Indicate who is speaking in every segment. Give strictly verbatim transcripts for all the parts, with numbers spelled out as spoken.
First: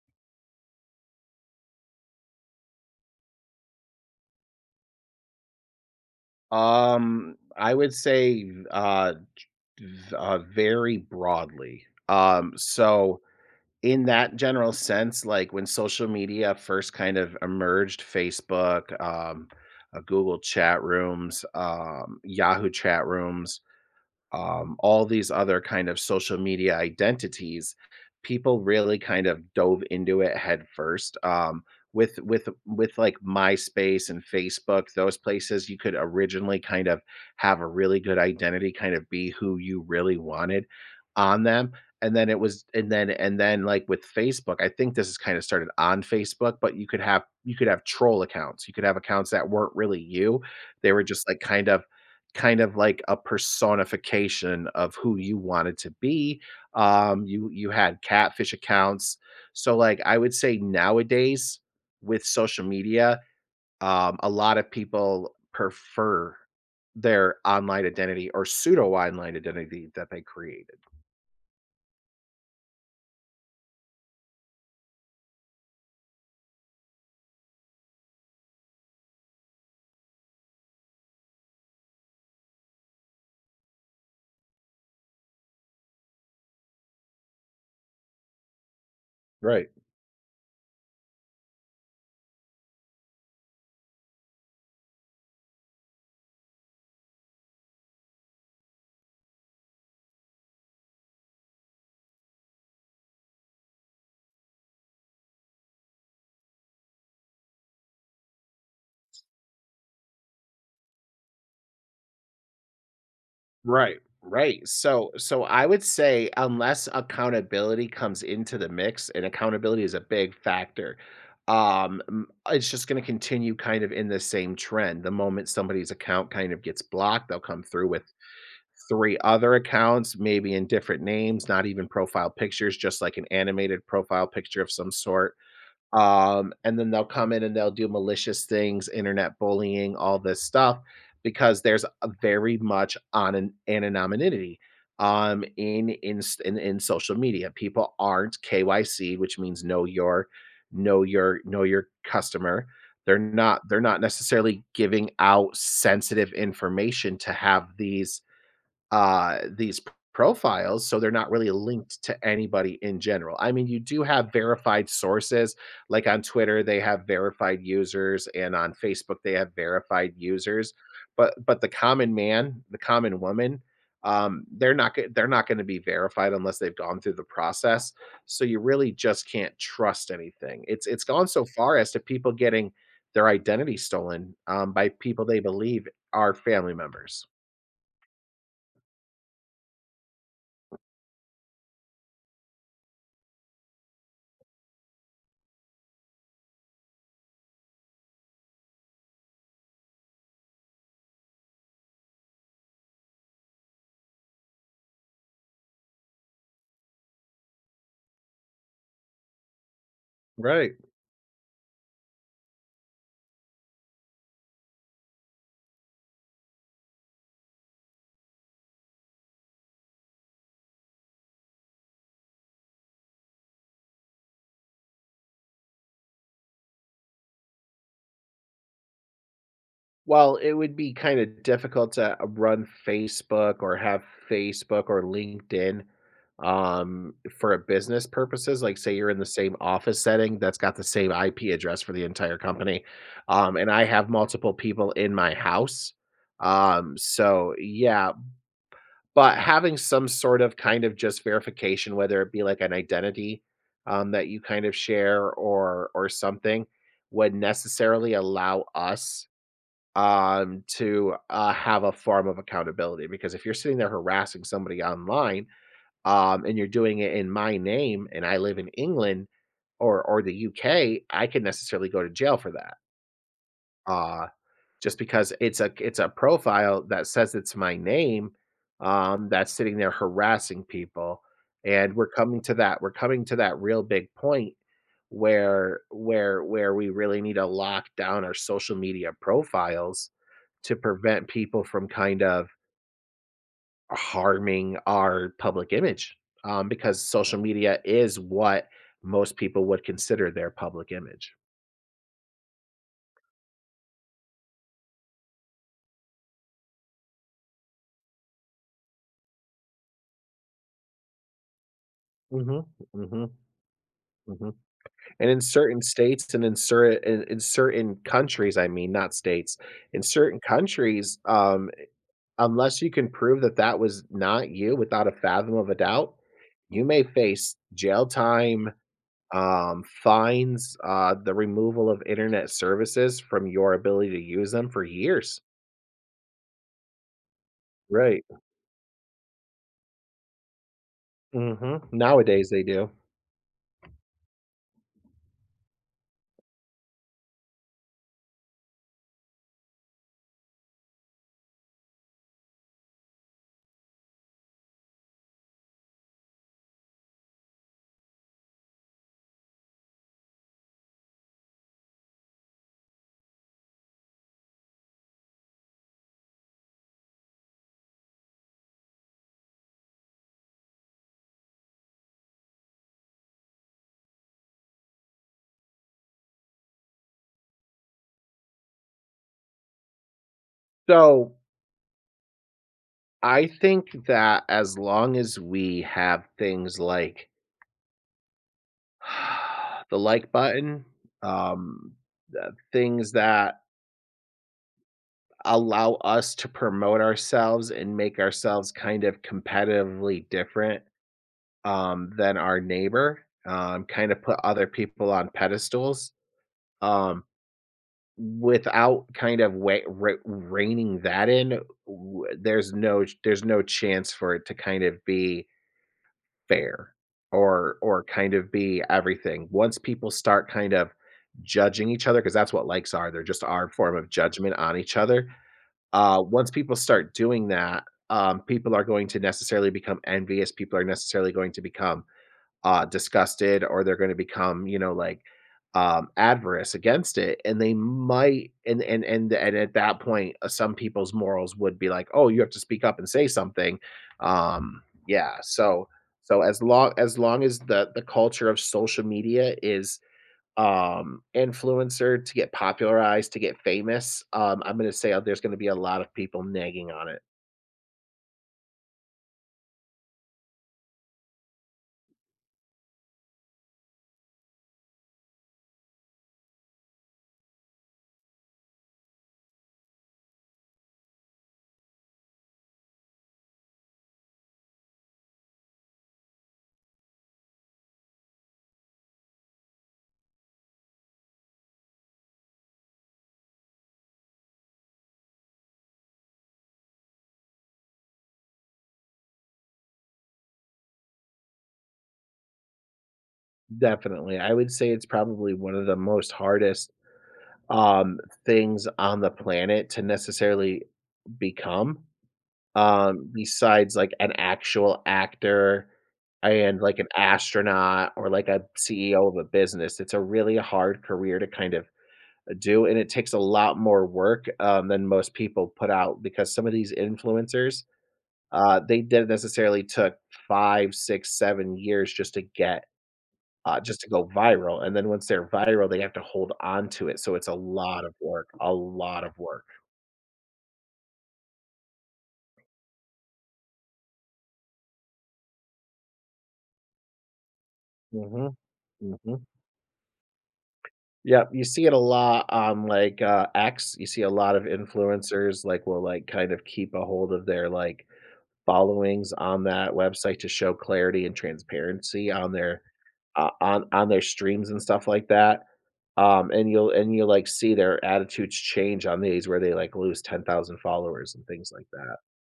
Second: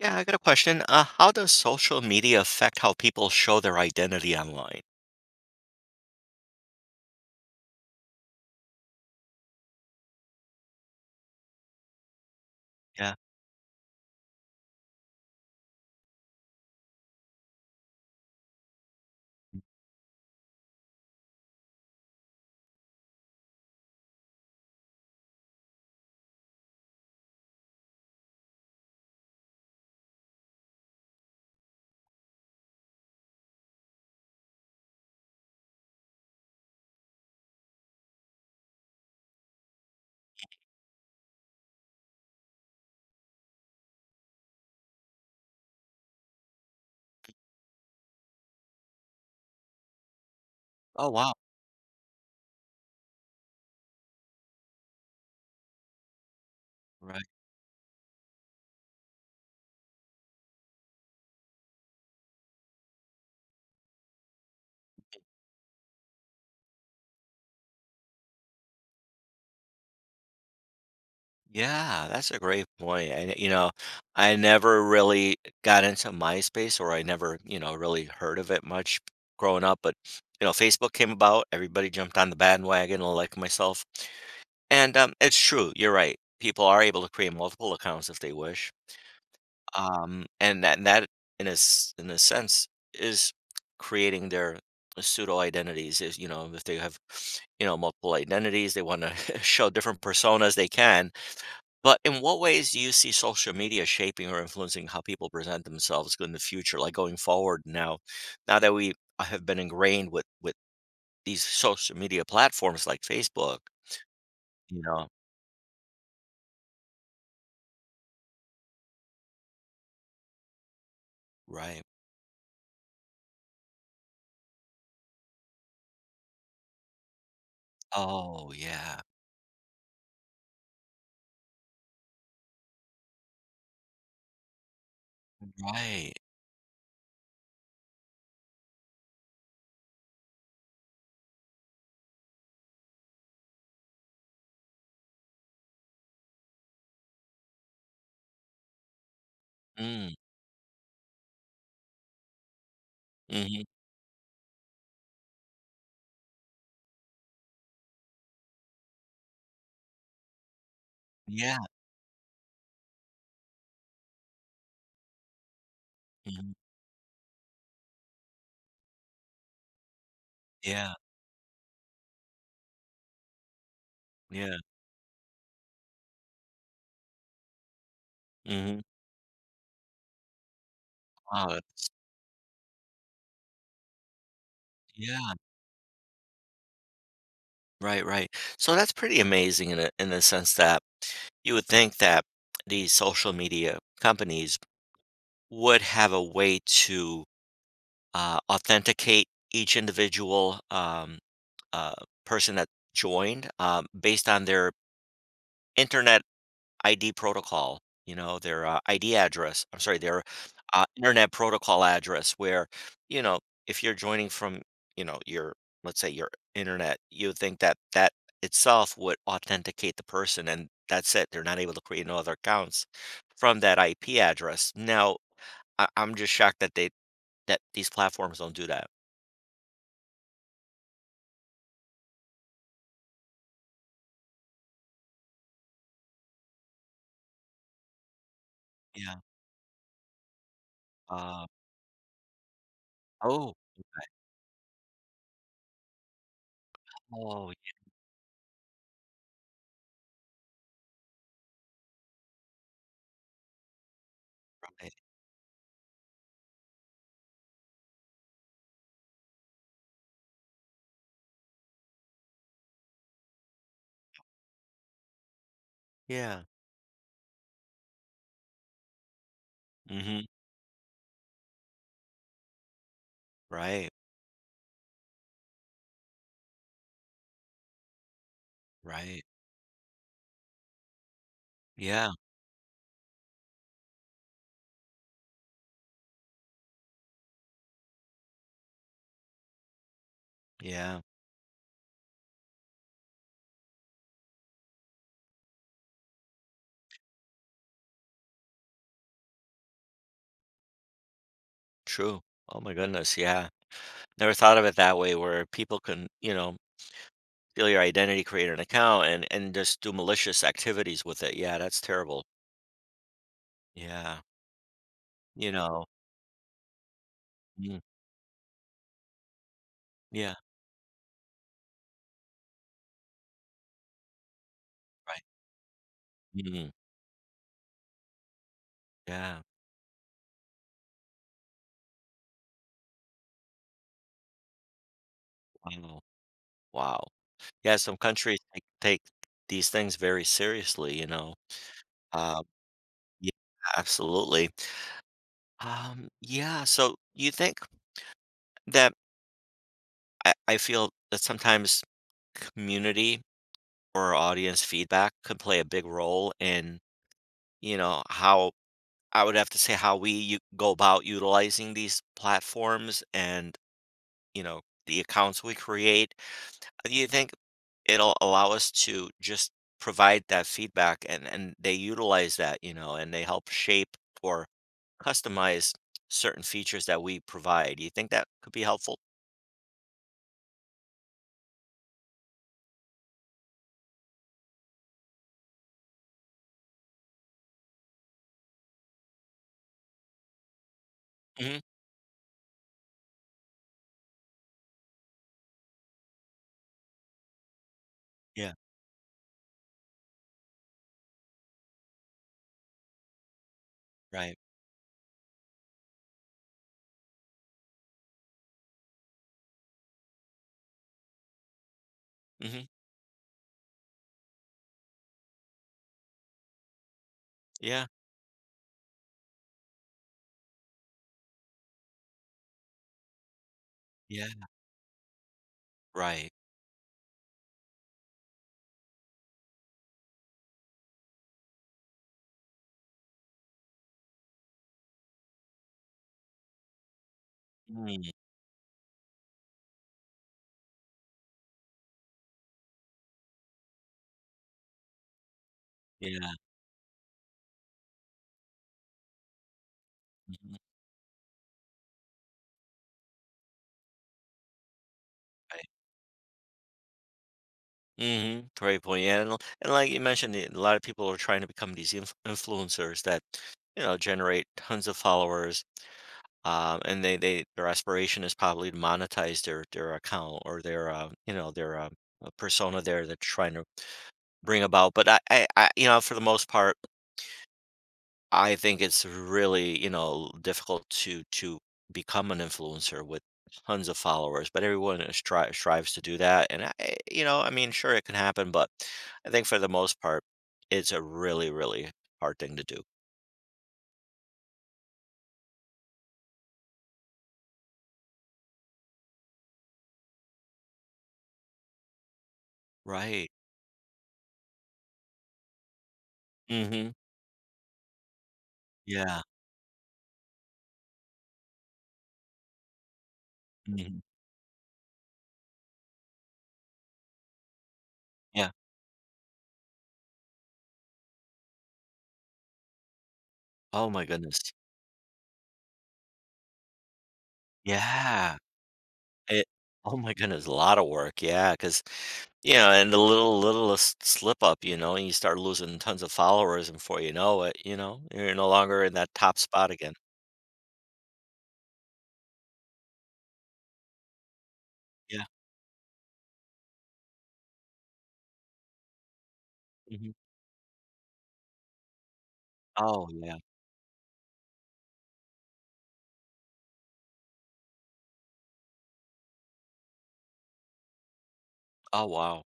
Speaker 1: Yeah, I got a question. Uh, how does social media affect how people show their identity online?
Speaker 2: Um, I would say, uh, v uh, very broadly. Um,
Speaker 1: Yeah.
Speaker 2: so in that general sense, like, when social media first kind of emerged, Facebook, um, uh, Google chat rooms, um, Yahoo chat rooms, um, all these other kind of social media identities, people really kind of dove into it head first. Um, with with with like MySpace and Facebook, those places you could originally kind of have a really good identity, kind of be who you really wanted on them. And then it was, and then and then like with Facebook, I think this is kind of started on Facebook, but you could have you could have troll accounts, you could have accounts that weren't really you, they were
Speaker 1: Oh,
Speaker 2: just
Speaker 1: wow.
Speaker 2: like kind of kind of like a personification of who you wanted to be.
Speaker 1: Right.
Speaker 2: Um, you you had catfish accounts. So like I would say nowadays with social media, um, a lot of people prefer their online identity or pseudo online identity that they created.
Speaker 1: Yeah, that's a great point. And, you know, I never really got into MySpace or I never, you know, really heard of it much growing up. But, you know, Facebook came about, everybody jumped on the bandwagon, like myself. And um, it's true. You're right. People are able to create multiple accounts if they wish.
Speaker 2: Right.
Speaker 1: Um, and that and that in a s in a sense is creating their pseudo identities is, you know, if they have, you know, multiple identities, they wanna show different personas they can. But in what ways do you see social media shaping or influencing how people present themselves in the future, like, going forward now now that we uh, have been ingrained with with these social media platforms like Facebook,
Speaker 2: Right, right.
Speaker 1: you know?
Speaker 2: So so I would say unless accountability comes into the mix, and accountability is a big factor,
Speaker 1: Right.
Speaker 2: um, mm, it's just gonna continue kind of in the same trend. The moment somebody's account kind of gets blocked, they'll come through with
Speaker 1: Oh, yeah.
Speaker 2: three other accounts, maybe in different names, not even profile pictures, just like an animated profile picture of some sort.
Speaker 1: Right.
Speaker 2: Um, and then they'll come in and they'll do malicious things, internet bullying, all this stuff, because there's a very much on an anonymity um, in, in in in social media. People aren't K Y C, which means know
Speaker 1: Mm.
Speaker 2: your know your know your customer. They're
Speaker 1: Mhm.
Speaker 2: not they're not necessarily giving out sensitive information to have these uh, these p profiles, so they're not really
Speaker 1: Yeah.
Speaker 2: linked to anybody in general. I mean, you do have verified sources, like on
Speaker 1: Mhm.
Speaker 2: Twitter, they have verified users, and on Facebook, they have verified users,
Speaker 1: Yeah.
Speaker 2: but but the common man, the common woman, um,
Speaker 1: Yeah.
Speaker 2: they're not go they're not gonna be verified unless they've gone through the process, so you
Speaker 1: Mhm.
Speaker 2: really just can't trust anything. It's it's gone so
Speaker 1: Wow,
Speaker 2: far
Speaker 1: that's
Speaker 2: as to people getting their identity stolen, um, by people
Speaker 1: yeah,
Speaker 2: they believe are family members.
Speaker 1: right, right. So that's pretty amazing in a in the sense that you would think that these social media companies would have a way to uh, authenticate each individual um, uh, person that joined um, based on their internet I D protocol, you know, their, uh, I D address. I'm sorry, their,
Speaker 2: Right.
Speaker 1: uh, internet protocol address where, you know, if you're joining from, you know, your, let's say your internet, you would think that that itself would authenticate the person, and that's it. They're not able to create no other accounts from that I P address. Now, I I'm just shocked that they that these platforms don't do that.
Speaker 2: Well, it would be kinda difficult to uh, run Facebook or have Facebook or LinkedIn, um, for a business purposes, like, say you're
Speaker 1: Yeah,
Speaker 2: in the same office setting that's got the same
Speaker 1: uh,
Speaker 2: I P address for the entire company,
Speaker 1: oh,
Speaker 2: um, and I have multiple people in my house, um,
Speaker 1: oh,
Speaker 2: so, yeah, but having some sort of kind of just verification, whether it be like an identity, um, that you kind of
Speaker 1: right.
Speaker 2: share or or something, would necessarily allow us um, to, uh, have a form of accountability, because if you're sitting there harassing somebody online,
Speaker 1: Yeah.
Speaker 2: um, and you're doing it in my name and I live in England or or
Speaker 1: Mhm.
Speaker 2: the U K, I could necessarily go to jail for that.
Speaker 1: Right,
Speaker 2: Uh just because it's a it's a profile that says it's my name,
Speaker 1: right.
Speaker 2: um, that's sitting there harassing people, and we're
Speaker 1: Yeah,
Speaker 2: coming to that we're coming to that real big point where where where we really need to lock down our social media profiles to
Speaker 1: yeah.
Speaker 2: prevent people from kind of harming our public image um, because social media is what most people would consider their public image.
Speaker 1: True. Oh my goodness. Yeah. Never thought of it that way where people can, you know, steal your identity, create an account and and just do malicious activities with it. Yeah, that's terrible.
Speaker 2: hmm hmm
Speaker 1: Yeah.
Speaker 2: hmm And in
Speaker 1: You
Speaker 2: certain
Speaker 1: know.
Speaker 2: states and in certain in in
Speaker 1: Mm,
Speaker 2: certain countries, I mean, not states, in
Speaker 1: yeah,
Speaker 2: certain countries, um, unless you can prove that that was not you without a
Speaker 1: right.
Speaker 2: fathom of a doubt,
Speaker 1: Mm,
Speaker 2: you may face jail time,
Speaker 1: yeah.
Speaker 2: um, fines, uh, the removal of internet services from your ability to use them for years.
Speaker 1: Wow. Wow. Yeah, some
Speaker 2: Right.
Speaker 1: countries take, take these things very seriously, you know.
Speaker 2: Mhm.
Speaker 1: Um,
Speaker 2: Nowadays, they do.
Speaker 1: yeah, absolutely. Um, yeah, so you think that I, I feel that sometimes community or audience feedback could play a big role in, you know, how I would have to say how we u- go about utilizing these platforms and, you know, the accounts we create. Do you think it'll allow us to just provide that feedback and, and they utilize that, you know, and they help shape or customize certain features that we provide? Do you think that could be helpful?
Speaker 2: So, I think that as long as we have things like the like button,
Speaker 1: Hmm.
Speaker 2: um, the things that allow us to promote ourselves and make
Speaker 1: Yeah,
Speaker 2: ourselves kind of competitively different, um, than our neighbor, um, kind of
Speaker 1: right.
Speaker 2: put other people on pedestals, um, without kind of wei rei reining that in, w
Speaker 1: Hmm.
Speaker 2: there's no there's no chance for it to kind of be fair or
Speaker 1: Yeah,
Speaker 2: or kind of be everything. Once people start kind of judging each other, because that's what likes are, they're just our form of
Speaker 1: yeah,
Speaker 2: judgment on each other. Uh,
Speaker 1: right.
Speaker 2: once people start doing that, um, people are going to necessarily become envious. People are necessarily going to become uh, disgusted or they're going to become, you know, like um, adverse against it, and they
Speaker 1: Mm,
Speaker 2: might, and and and and at that point, uh, some people's morals would be like, oh, you have to speak up and say something. Um, yeah, so
Speaker 1: yeah.
Speaker 2: so as long as long as the the culture of social media is
Speaker 1: Mhm.
Speaker 2: um influencer to get popularized to get famous, um I'm going to say uh, there's going to
Speaker 1: Right.
Speaker 2: be a lot of people nagging on it.
Speaker 1: Mhm. Great point. Yeah, and, l- and like you mentioned, a lot of people are trying to become these inf- influencers that, you know, generate tons of followers. Um, and they, they their aspiration is probably to monetize their their account or their uh, you know their uh, uh, persona there that they're trying to bring about. But I, I, I you know for the most part. I think it's really, you know, difficult to to become an influencer with tons of followers, but everyone is stri- strives to do that. And I, eh, you know, I mean, sure, it can happen, but I think for the most part, it's a really, really hard thing to do.
Speaker 2: Definitely. I would say it's probably one of the most hardest um, things on the planet to necessarily become, um,
Speaker 1: Right.
Speaker 2: besides like an actual actor and
Speaker 1: Mm-hmm.
Speaker 2: like an astronaut or like a
Speaker 1: Yeah.
Speaker 2: C E O of a business. It's a really hard career to kind of do, and it takes a lot
Speaker 1: Hmm.
Speaker 2: more work um, than most people put out because some of these influencers,
Speaker 1: Yeah.
Speaker 2: uh, they didn't necessarily took five, six, seven years just to get uh,
Speaker 1: Oh
Speaker 2: just
Speaker 1: my
Speaker 2: to go
Speaker 1: goodness.
Speaker 2: viral, and then once they're viral, they have to hold on to it, so it's a lot of
Speaker 1: Yeah.
Speaker 2: work, a lot of
Speaker 1: It
Speaker 2: work.
Speaker 1: oh my goodness, a lot of work, yeah. Because you know, and the little littlest slip up, you know, and you start losing tons of followers, and before you know it, you know, you're no
Speaker 2: Mhm,
Speaker 1: longer in that top
Speaker 2: mhm.
Speaker 1: spot again.
Speaker 2: Yep, you see it a lot on, like, uh, X, you see a lot of
Speaker 1: Yeah,
Speaker 2: influencers, like, will, like, kind of keep a hold of their, like, followings on that
Speaker 1: mhm.
Speaker 2: website to show clarity and transparency on their
Speaker 1: Oh, yeah.
Speaker 2: o on on their streams and stuff like that, um, and you'll and you like, see their attitudes change on these where they, like, lose ten thousand followers and things like
Speaker 1: Oh,
Speaker 2: that.
Speaker 1: wow.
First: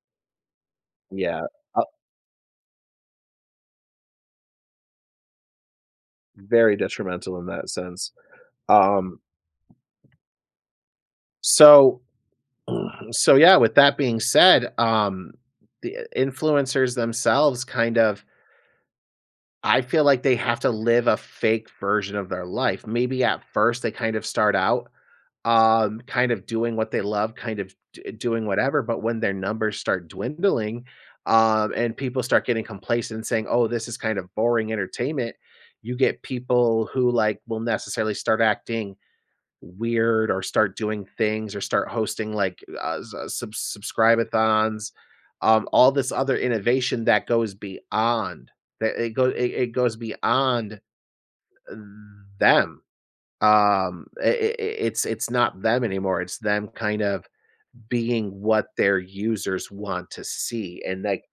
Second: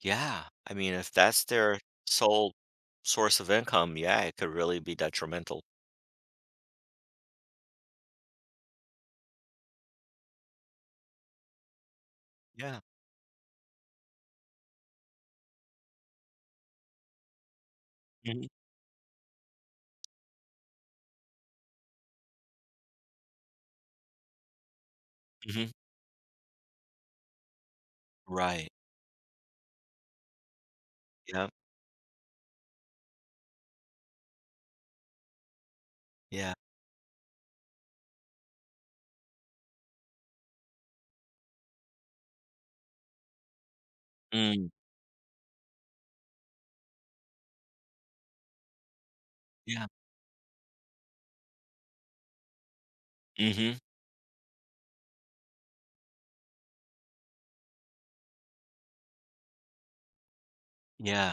Speaker 1: Yeah, I mean, if that's
Speaker 2: Yeah.
Speaker 1: their sole source of income, yeah, it could really be detrimental.
Speaker 2: Very detrimental in that sense. Um, so
Speaker 1: Yeah.
Speaker 2: so yeah, with that being said, um, the uh, influencers themselves kind of
Speaker 1: Mhm,
Speaker 2: I feel like they have to live a fake version of their life. Maybe at first they kind of start out,
Speaker 1: mhm.
Speaker 2: um, kind of doing what they love, kind of d doing
Speaker 1: Right.
Speaker 2: whatever, but when their numbers start dwindling,
Speaker 1: Yeah.
Speaker 2: um, and people start getting complacent and saying, "Oh, this is kind of boring entertainment," you get
Speaker 1: Yeah.
Speaker 2: people who, like, will necessarily start acting weird or start doing things or start hosting like uh, s- uh, sub-
Speaker 1: Mm,
Speaker 2: subscribe-a-thons, um, all this other innovation that goes beyond that it goes it, it
Speaker 1: yeah.
Speaker 2: goes beyond them.
Speaker 1: Mhm.
Speaker 2: Um, i i- i- it's it's not them anymore. It's them kind of being what their users want to see, and like
Speaker 1: Yeah,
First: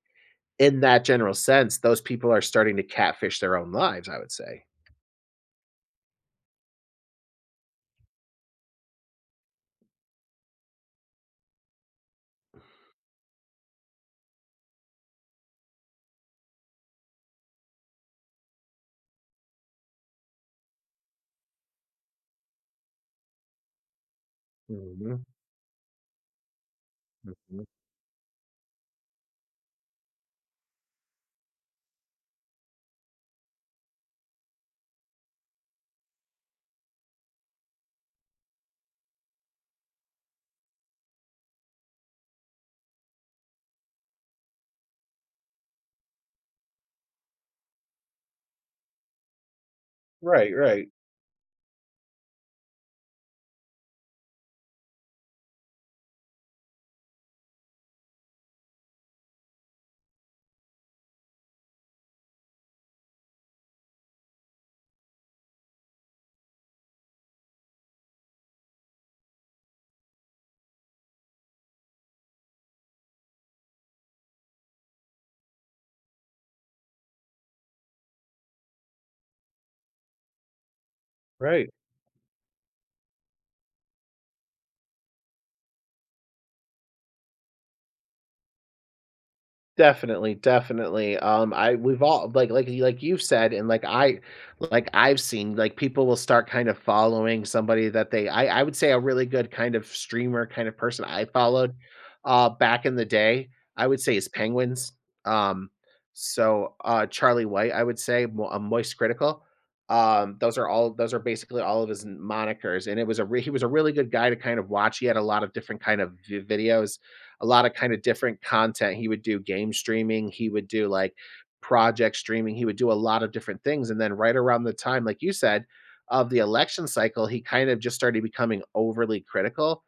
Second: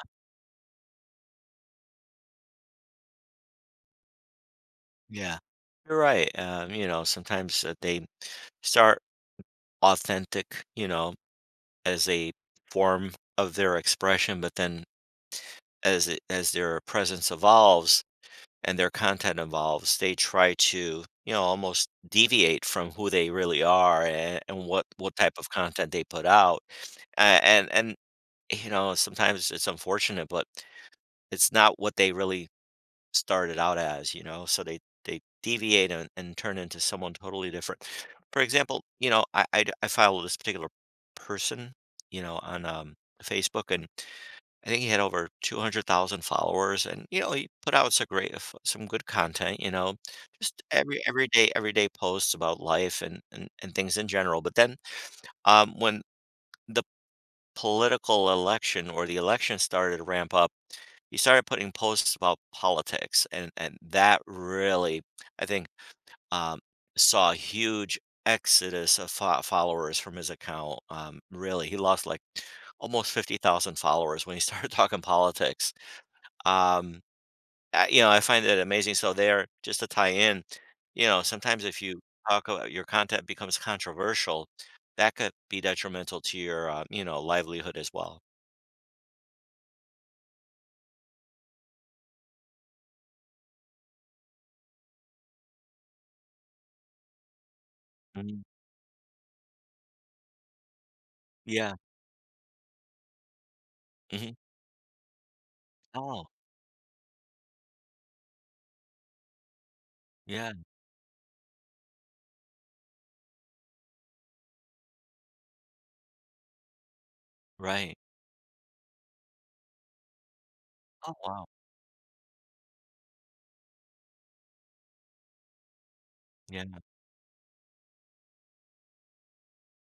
Speaker 2: in that general sense, those people are starting to catfish their own lives, I would say.
Speaker 1: yeah. You're right, um, you know, sometimes, uh, they start authentic, you know, as a form of their expression, but then as it, as their presence evolves and their content evolves, they try to, you know, almost deviate from who they really are and, and what what
Speaker 2: Mhm,
Speaker 1: type of content they put out. A-
Speaker 2: mhm.
Speaker 1: And and you know, sometimes it's unfortunate, but it's not what they really started out as, you know? So they they deviate and, and turn into someone totally different. For example, you know, I, I d- I follow this particular person, you know, on um, Facebook, and I think he had over two hundred thousand followers, and you know, he put out some great f- some good content, you know,
Speaker 2: Right,
Speaker 1: just
Speaker 2: right,
Speaker 1: every everyday everyday posts about life and and, and things in general. But then um, when the political election or the election started to ramp up he started putting posts about politics, and and that really, I think, um, saw a huge exodus of fo followers from his account, um, really, he lost, like, almost fifty thousand followers when he started talking politics, um, uh, you know, I find that amazing, so there just to tie in, you know, sometimes
Speaker 2: right.
Speaker 1: if you talk about your content becomes controversial, that could be detrimental to your, um, you know, livelihood as well.
Speaker 2: Definitely, definitely. Um, I we've all like like like you've said, and like I like I've seen like people will start kind of following somebody that they
Speaker 1: Mhm.
Speaker 2: I, I would say a really good kind of streamer kind of person I followed
Speaker 1: Yeah.
Speaker 2: uh back in the day, I would say is
Speaker 1: Mhm.
Speaker 2: Penguins. Um
Speaker 1: Oh,
Speaker 2: so uh Charlie White, I would say Mo- uh, Moist Critical. Um
Speaker 1: yeah,
Speaker 2: those are all those are basically all of his monikers and it was a re- he was a really good guy to kind of watch. He had a lot of different kind of vi- videos, a lot of kind
Speaker 1: right.
Speaker 2: of different content. He would do game streaming, he would do
Speaker 1: Oh,
Speaker 2: like
Speaker 1: wow.
Speaker 2: project streaming, he would do a lot of different things. And then right around the time, like you said, of the
Speaker 1: Yeah.
Speaker 2: election cycle, he kind of just started becoming overly critical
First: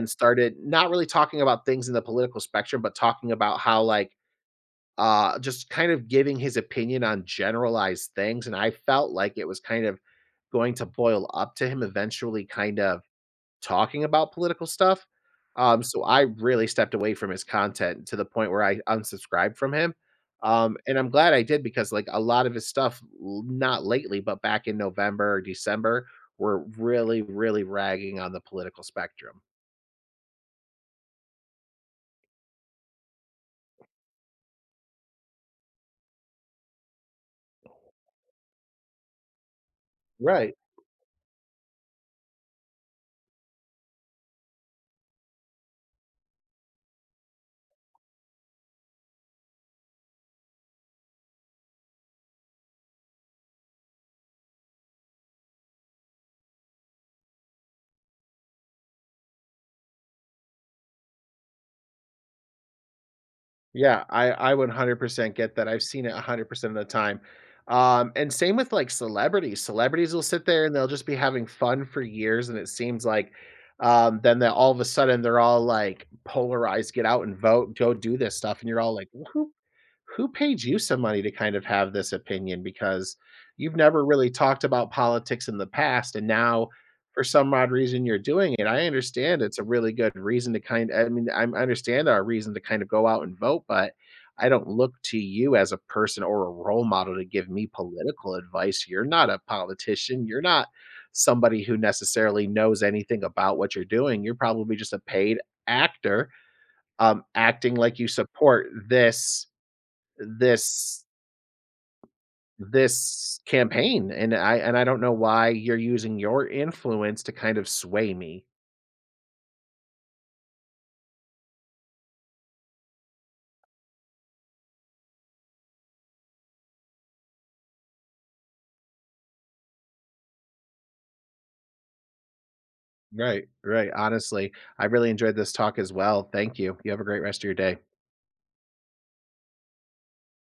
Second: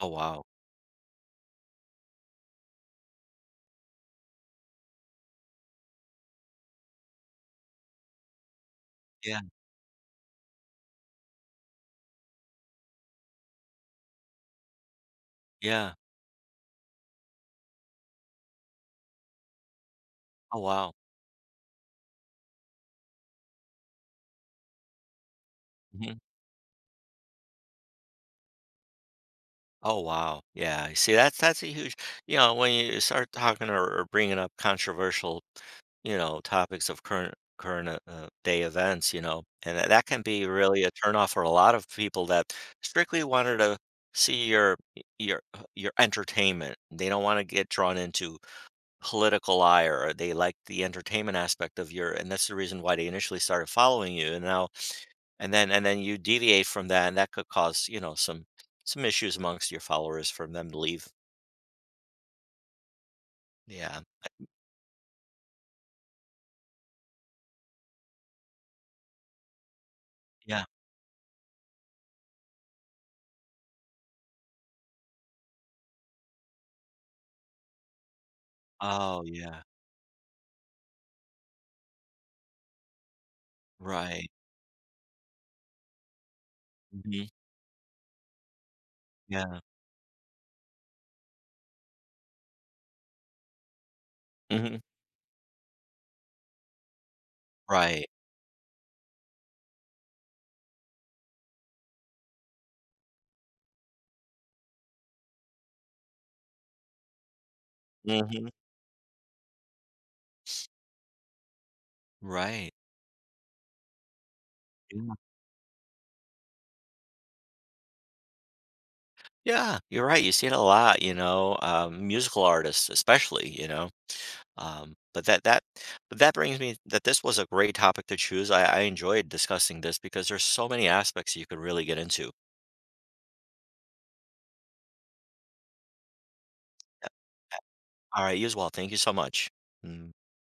Speaker 1: Oh, wow.
Speaker 2: started not really talking about things in the political spectrum, but talking about how like uh just kind of giving his opinion on generalized things. And I felt like
Speaker 1: Yeah,
Speaker 2: it was kind of going to boil up to him eventually kind of talking about political stuff. Um,
Speaker 1: yeah.
Speaker 2: so I really stepped away from his content to the point where I unsubscribed from him.
Speaker 1: Oh,
Speaker 2: Um,
Speaker 1: wow.
Speaker 2: and I'm glad I did because like a lot of his stuff, l- not lately, but back in November or December,
Speaker 1: Mhm.
Speaker 2: were really, really ragging on the political spectrum.
Speaker 1: Oh, wow. Yeah, see, that's that's a huge you know, when you start talking or or bringing up controversial, you know, topics of current current, uh, uh, day events, you know, and that that can be
Speaker 2: Right.
Speaker 1: really a turnoff for a lot of people that strictly wanted to see your your uh, your entertainment. They don't wanna get drawn into political ire, or they like the entertainment aspect of your and that's the reason why they initially started following you, and now and then and then you deviate from that and that could cause you know some some issues amongst your followers from them to leave yeah
Speaker 2: Yeah, I I would one hundred percent get that. I've seen it one hundred percent of the time. Um, and same with like celebrities. Celebrities will sit
Speaker 1: yeah
Speaker 2: there and they'll just be having fun for years, and it seems like um, then that all of a sudden they're all like polarized, get out and vote, go do this stuff, and you're all like,
Speaker 1: oh yeah
Speaker 2: who paid you some money to kind of have this opinion? Because you've never
Speaker 1: right
Speaker 2: really talked about politics in the past, and now for
Speaker 1: hmm
Speaker 2: some odd reason you're doing it. I understand it's
Speaker 1: yeah
Speaker 2: a really good reason to kind I mean, I understand our reason to kind of go out and vote, but I don't
Speaker 1: hmm
Speaker 2: look to you as a person or a role model to give me
Speaker 1: right
Speaker 2: political advice. You're not a politician. You're not somebody who necessarily knows anything about what you're doing. You're probably just a paid actor, um, acting like you
Speaker 1: hmm
Speaker 2: support this this
Speaker 1: right
Speaker 2: this campaign and I and I don't know
Speaker 1: yeah.
Speaker 2: why you're using your influence to kind of sway me.
Speaker 1: Yeah you're right you see it a lot you know um, musical artists especially you know um, but that that but that brings me that this was a great topic to choose i, I enjoyed discussing this because there's so many aspects you could really get into
Speaker 2: Right, right. Honestly, I really enjoyed this talk as well. Thank you. You have a great rest of your day.
Speaker 1: all right you as well thank you so much. Mm.